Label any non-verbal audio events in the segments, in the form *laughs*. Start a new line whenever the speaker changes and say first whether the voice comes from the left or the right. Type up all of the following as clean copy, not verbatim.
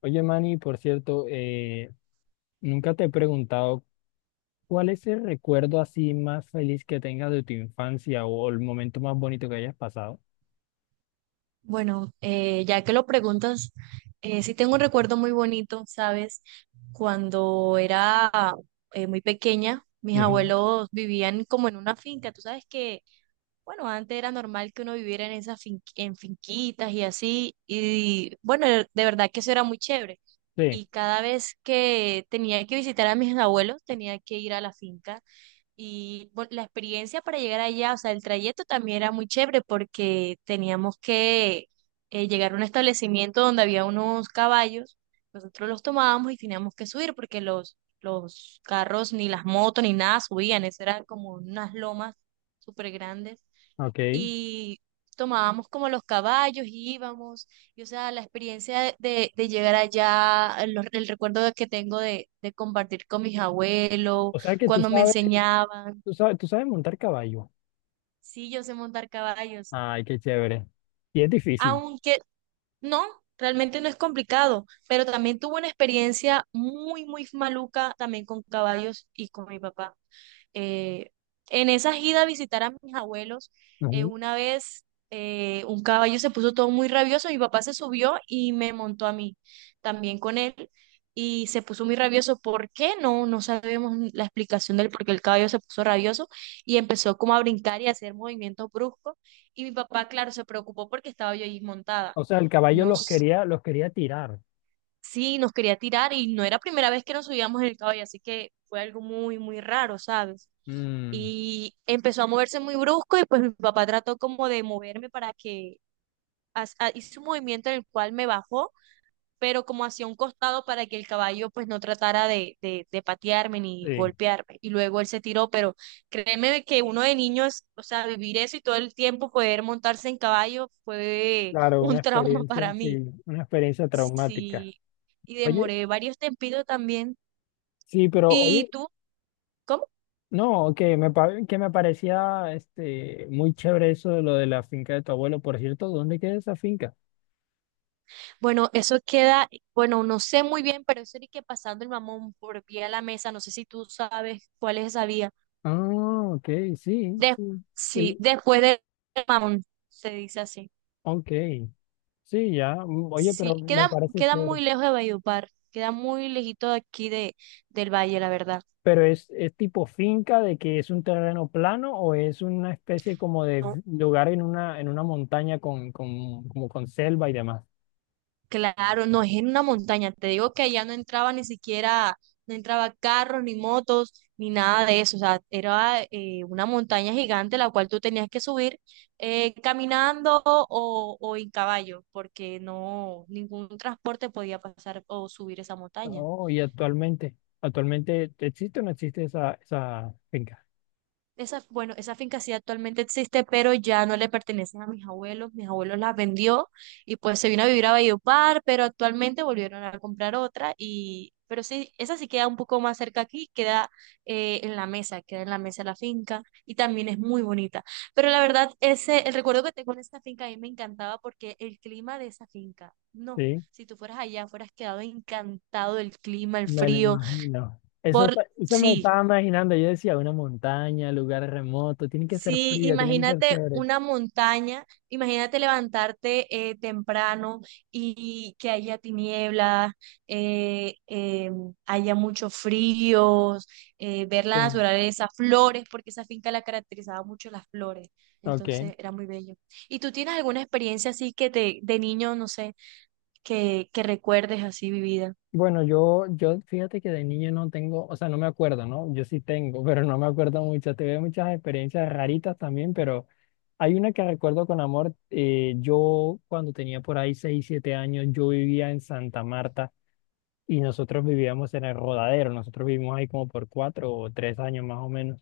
left: Oye, Manny, por cierto, nunca te he preguntado cuál es el recuerdo así más feliz que tengas de tu infancia o el momento más bonito que hayas pasado.
right: Bueno, ya que lo preguntas, sí tengo un recuerdo muy bonito, ¿sabes? Cuando era muy pequeña, mis
left: Ujú.
right: abuelos vivían como en una finca. Tú sabes que, bueno, antes era normal que uno viviera en esas en finquitas y así. Y bueno, de verdad que eso era muy chévere.
left: Sí,
right: Y cada vez que tenía que visitar a mis abuelos, tenía que ir a la finca y bueno, la experiencia para llegar allá, o sea, el trayecto también era muy chévere porque teníamos que llegar a un establecimiento donde había unos caballos, nosotros los tomábamos y teníamos que subir porque los carros, ni las motos, ni nada subían, eso eran como unas lomas súper grandes.
left: ok.
right: Y tomábamos como los caballos, y íbamos, y o sea, la experiencia de llegar allá, el recuerdo que tengo de compartir con mis abuelos,
left: O sea que tú
right: cuando me
left: sabes,
right: enseñaban.
left: tú sabes, tú sabes montar caballo.
right: Sí, yo sé montar caballos.
left: Ay, qué chévere. Y es difícil.
right: Aunque no, realmente no es complicado, pero también tuve una experiencia muy, muy maluca también con caballos y con mi papá. Eh, en esa ida a visitar a mis abuelos,
left: Ujú.
right: una vez un caballo se puso todo muy rabioso, mi papá se subió y me montó a mí también con él y se puso muy rabioso. ¿Por qué? No sabemos ni la explicación del por qué el caballo se puso rabioso y empezó como a brincar y a hacer movimientos bruscos y mi papá, claro, se preocupó porque estaba yo ahí montada
left: O sea, el caballo los
right: nos,
left: quería, los quería tirar.
right: sí, nos quería tirar y no era primera vez que nos subíamos en el caballo, así que fue algo muy, muy raro, ¿sabes?
left: Mm,
right: Y empezó a moverse muy brusco y pues mi papá trató como de moverme para que, hizo un movimiento en el cual me bajó, pero como hacia un costado para que el caballo pues no tratara de patearme ni
left: sí,
right: golpearme. Y luego él se tiró, pero créeme que uno de niños, o sea, vivir eso y todo el tiempo poder montarse en caballo fue
left: claro,
right: un *laughs* trauma para mí.
left: una experiencia traumática.
right: Sí, y
left: Oye,
right: demoré varios tempitos también.
left: sí, pero
right: ¿Y
left: oye,
right: tú? ¿Cómo?
left: no, que me, que me parecía muy chévere eso de lo de la finca de tu abuelo. Por cierto, ¿dónde queda esa finca?
right: Bueno, eso queda, bueno, no sé muy bien, pero eso era que pasando el mamón por pie a la mesa, no sé si tú sabes cuál es esa vía.
left: Ah, ok, sí,
right: De-
left: sí.
right: sí,
left: El...
right: después del mamón, se dice así.
left: ok, sí, ya. Oye,
right: Sí,
left: pero me
right: queda,
left: parece
right: queda
left: chévere.
right: muy lejos de Valledupar, queda muy lejito de aquí de, del valle, la verdad.
left: ¿Pero es tipo finca de que es un terreno plano o es una especie como de lugar en una montaña con, como con selva y demás?
right: Claro, no, es en una montaña. Te digo que allá no entraba ni siquiera, no entraba carros, ni motos, ni nada de eso. O sea, era una montaña gigante la cual tú tenías que subir caminando o en caballo, porque no, ningún transporte podía pasar o subir esa montaña.
left: Oh, actualmente, ¿existe o no existe esa finca?
right: Esa, bueno, esa finca sí actualmente existe, pero ya no le pertenece a mis abuelos. Mis abuelos la vendió y pues se vino a vivir a Valledupar, pero actualmente volvieron a comprar otra y, pero sí, esa sí queda un poco más cerca aquí, queda en la mesa, queda en la mesa la finca y también es muy bonita. Pero la verdad, ese, el recuerdo que tengo de esta finca a mí me encantaba porque el clima de esa finca, no,
left: Sí.
right: si tú fueras allá, fueras quedado encantado del clima, el
left: Me lo
right: frío,
left: imagino. Eso,
right: por,
left: eso me
right: sí.
left: estaba imaginando. Yo decía, una montaña, lugar remoto, tiene que ser
right: Sí,
left: frío, tiene que ser
right: imagínate
left: chévere.
right: una montaña, imagínate levantarte temprano y que haya tinieblas, eh, eh, haya mucho frío, ver la
left: Sí.
right: naturaleza, flores, porque esa finca la caracterizaba mucho las flores,
left: Ok.
right: entonces era muy bello. ¿Y tú tienes alguna experiencia así que te, de niño, no sé, que recuerdes así vivida?
left: Bueno, yo fíjate que de niño no tengo, o sea, no me acuerdo, ¿no? Yo sí tengo, *laughs* pero no me acuerdo mucho. Tuve muchas experiencias raritas también, pero hay una que recuerdo con amor. Yo cuando tenía por ahí 6 7 años, yo vivía en Santa Marta y nosotros vivíamos en el Rodadero. Nosotros vivimos ahí como por cuatro o tres años más o menos.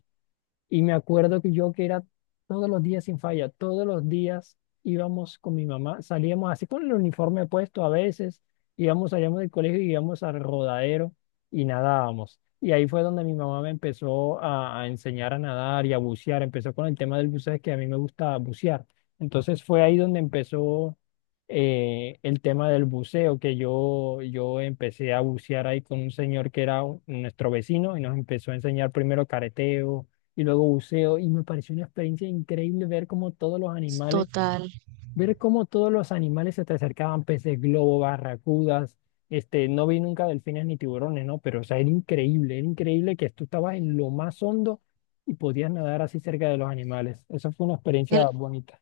left: Y me acuerdo que yo que era todos los días sin falla, todos los días íbamos con mi mamá, salíamos así con el uniforme puesto a veces, íbamos, salíamos del colegio y íbamos al rodadero y nadábamos. Y ahí fue donde mi mamá me empezó a enseñar a nadar y a bucear, empezó con el tema del buceo, que a mí me gusta bucear. Entonces fue ahí donde empezó el tema del buceo, que yo empecé a bucear ahí con un señor que era nuestro vecino y nos empezó a enseñar primero careteo y luego buceo y me pareció una experiencia increíble ver cómo todos los animales,
right: Total.
left: ver cómo todos los animales se te acercaban, peces globo, barracudas, no vi nunca delfines ni tiburones, ¿no? Pero o sea, era increíble que tú estabas en lo más hondo y podías nadar así cerca de los animales. Esa fue una
right: El-
left: experiencia bonita.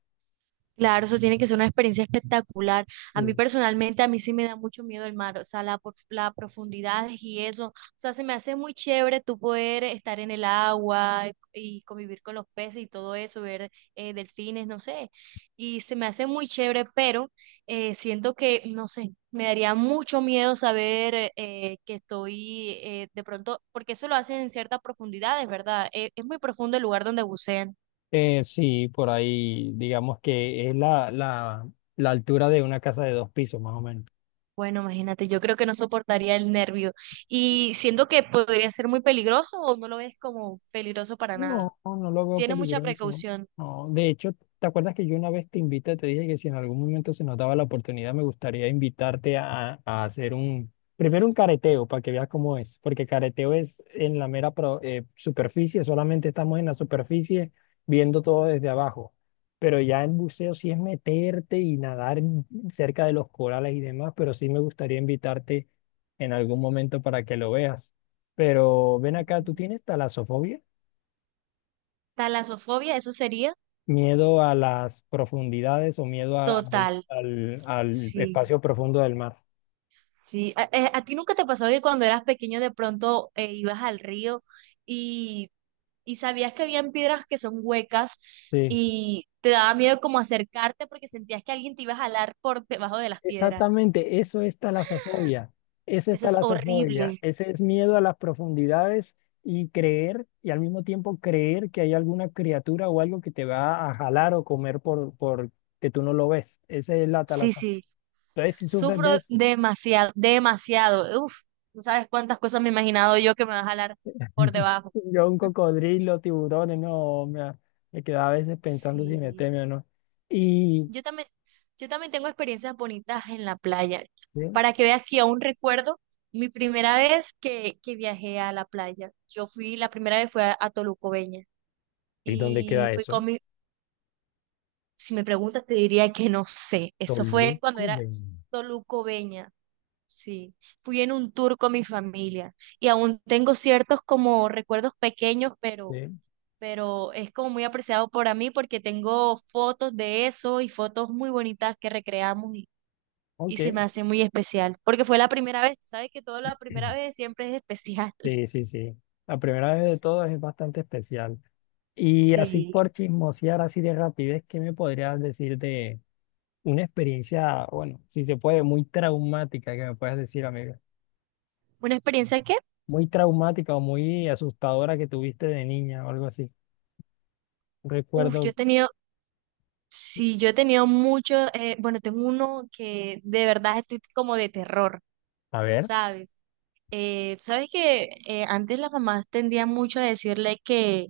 right: Claro, eso tiene que ser una experiencia espectacular. A mí
left: Sí.
right: personalmente, a mí sí me da mucho miedo el mar, o sea, la, la profundidad y eso. O sea, se me hace muy chévere tú poder estar en el agua y convivir con los peces y todo eso, ver delfines, no sé. Y se me hace muy chévere, pero siento que, no sé, me daría mucho miedo saber que estoy de pronto, porque eso lo hacen en ciertas profundidades, ¿verdad? Es muy profundo el lugar donde bucean.
left: Sí, por ahí digamos que es la altura de una casa de dos pisos, más o menos.
right: Bueno, imagínate, yo creo que no soportaría el nervio y siento que podría ser muy peligroso o no lo ves como peligroso para nada.
left: No, no lo veo
right: Tiene mucha
left: peligroso.
right: precaución.
left: No, de hecho, ¿te acuerdas que yo una vez te invité, te dije que si en algún momento se nos daba la oportunidad, me gustaría invitarte a hacer un, primero un careteo para que veas cómo es, porque careteo es en la mera superficie, solamente estamos en la superficie viendo todo desde abajo, pero ya en buceo sí es meterte y nadar en... cerca de los corales y demás, pero sí me gustaría invitarte en algún momento para que lo veas. Pero ven
right: Sí.
left: acá, ¿tú tienes talasofobia?
right: Talasofobia, eso sería
left: Miedo a las profundidades o miedo
right: total.
left: al
right: Sí,
left: espacio profundo del mar.
right: sí. ¿A, a ti nunca te pasó que cuando eras pequeño de pronto ibas al río y, y sabías que habían piedras que son huecas
left: Sí,
right: y te daba miedo como acercarte porque sentías que alguien te iba a jalar por debajo de las piedras?
left: exactamente, eso es talasofobia. Esa es
right: Eso es
left: talasofobia.
right: horrible.
left: Ese es miedo a las profundidades y creer, y al mismo tiempo creer que hay alguna criatura o algo que te va a jalar o comer por que tú no lo ves. Esa es la
right: Sí,
left: talasofobia.
right: sí.
left: Entonces, si sufres de
right: Sufro
left: eso,
right: demasiado, demasiado. Uf, tú sabes cuántas cosas me he imaginado yo que me va a jalar por
left: *laughs*
right: debajo.
left: yo un cocodrilo, tiburones, no, me quedaba a veces pensando si me
right: Sí.
left: teme o no. Y.
right: Yo también, yo también tengo experiencias bonitas en la playa.
left: ¿Sí?
right: Para que veas que aún recuerdo mi primera vez que viajé a la playa. Yo fui, la primera vez fue a Tolucobeña.
left: ¿Y dónde
right: Y
left: queda
right: fui
left: eso?
right: con mi, si me preguntas, te diría que no sé. Eso fue cuando
left: Toluco
right: era
left: 20.
right: Tolucobeña. Sí, fui en un tour con mi familia y aún tengo ciertos como recuerdos pequeños, pero es como muy apreciado para mí porque tengo fotos de eso y fotos muy bonitas que recreamos y se
left: Ok.
right: me hace muy especial porque fue la primera vez, tú sabes que todo la
left: *clears throat*
right: primera vez siempre es especial. *laughs*
left: Sí, sí, sí. La primera vez de todo es bastante especial. Y así
right: Sí,
left: por chismosear, así de rapidez, ¿qué me podrías decir de una experiencia, bueno, si se puede, muy traumática, que me puedas decir, amiga?
right: una experiencia que,
left: Muy traumática o muy asustadora que tuviste de niña o algo así.
right: uff, yo
left: Recuerdo,
right: he tenido, sí, yo he tenido mucho, bueno, tengo uno que de verdad estoy como de terror.
left: a ver,
right: ¿Sabes? Sabes que antes las mamás tendían mucho a decirle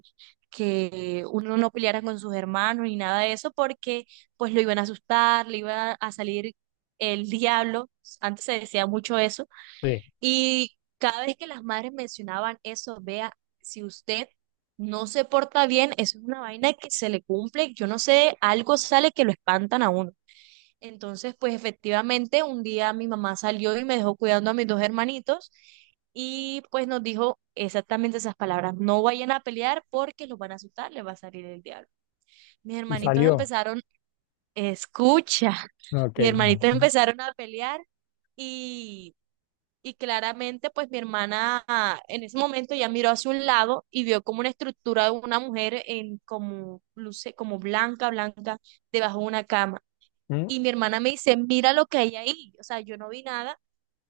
right: que uno no peleara con sus hermanos ni nada de eso porque pues lo iban a asustar, le iba a salir el diablo, antes se decía mucho eso,
left: sí,
right: y cada vez que las madres mencionaban eso, vea, si usted no se porta bien, eso es una vaina que se le cumple, yo no sé, algo sale que lo espantan a uno. Entonces, pues efectivamente, un día mi mamá salió y me dejó cuidando a mis dos hermanitos y pues nos dijo exactamente esas palabras, no vayan a pelear porque los van a asustar, les va a salir el diablo. Mis
left: y
right: hermanitos
left: salió.
right: empezaron, escucha, *laughs*
left: Ok.
right: mis hermanitos empezaron a pelear y, y claramente pues mi hermana en ese momento ya miró hacia un lado y vio como una estructura de una mujer en como, luce, como blanca, blanca, debajo de una cama.
left: Mm,
right: Y mi hermana me dice, mira lo que hay ahí. O sea, yo no vi nada,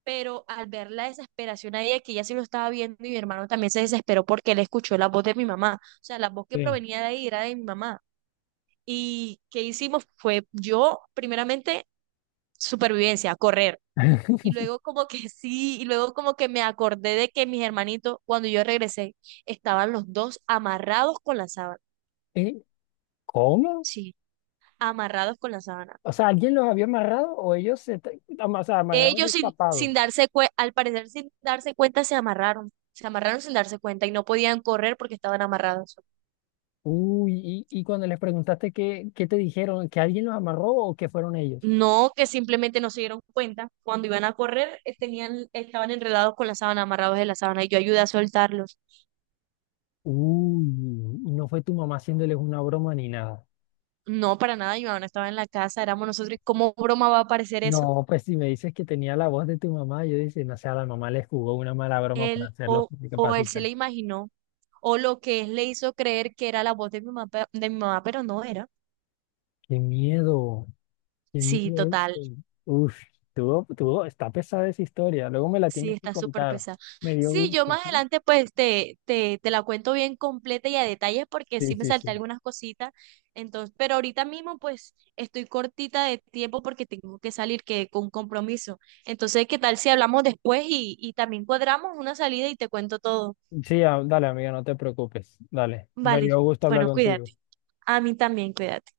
right: pero al ver la desesperación ahí, que ella sí lo estaba viendo y mi hermano también se desesperó porque él escuchó la voz de mi mamá. O sea, la voz que
left: sí.
right: provenía de ahí era de mi mamá. Y qué hicimos fue yo, primeramente, supervivencia, correr.
left: *laughs*
right: Y luego como que *laughs* sí, y luego como que me acordé de que mis hermanitos, cuando yo regresé, estaban los dos amarrados con la sábana.
left: ¿Y cómo?
right: Sí, amarrados con la sábana.
left: O sea, ¿alguien los había amarrado o ellos o sea, amarrados y
right: Ellos sin,
left: tapados?
right: sin darse cuenta, al parecer sin darse cuenta, se amarraron. Se amarraron sin darse cuenta y no podían correr porque estaban amarrados.
left: Uy, y cuando les preguntaste qué te dijeron, ¿que alguien los amarró o que fueron ellos?
right: No que simplemente no se dieron cuenta. Cuando iban a correr, tenían, estaban enredados con la sábana, amarrados de la sábana, y yo ayudé a soltarlos.
left: Uy, y no fue tu mamá haciéndoles una broma ni nada.
right: No, para nada, mi mamá no estaba en la casa, éramos nosotros. ¿Y cómo broma va a aparecer eso?
left: No, pues si me dices que tenía la voz de tu mamá, yo dice, no sé, a la mamá les jugó una mala broma para
right: Él
left: hacerlos
right: o él se
left: discapacitar.
right: le imaginó, o lo que es le hizo creer que era la voz de mi mamá, de mi mamá, pero no era.
left: Qué miedo, qué
right: Sí,
left: miedo eso.
right: total.
left: Uf, está pesada esa historia. Luego me la
right: Sí,
left: tienes que
right: está súper
left: contar.
right: pesada.
left: Me dio
right: Sí, yo
left: gusto.
right: más adelante pues te la cuento bien completa y a detalles porque
left: Sí,
right: sí me
left: sí, sí,
right: salté
left: sí.
right: algunas cositas. Entonces, pero ahorita mismo pues estoy cortita de tiempo porque tengo que salir que con un compromiso. Entonces, ¿qué tal si hablamos después y también cuadramos una salida y te cuento todo?
left: Sí, dale, amiga, no te preocupes. Dale. Me
right: Vale,
left: dio gusto hablar
right: bueno,
left: contigo.
right: cuídate. A mí también, cuídate.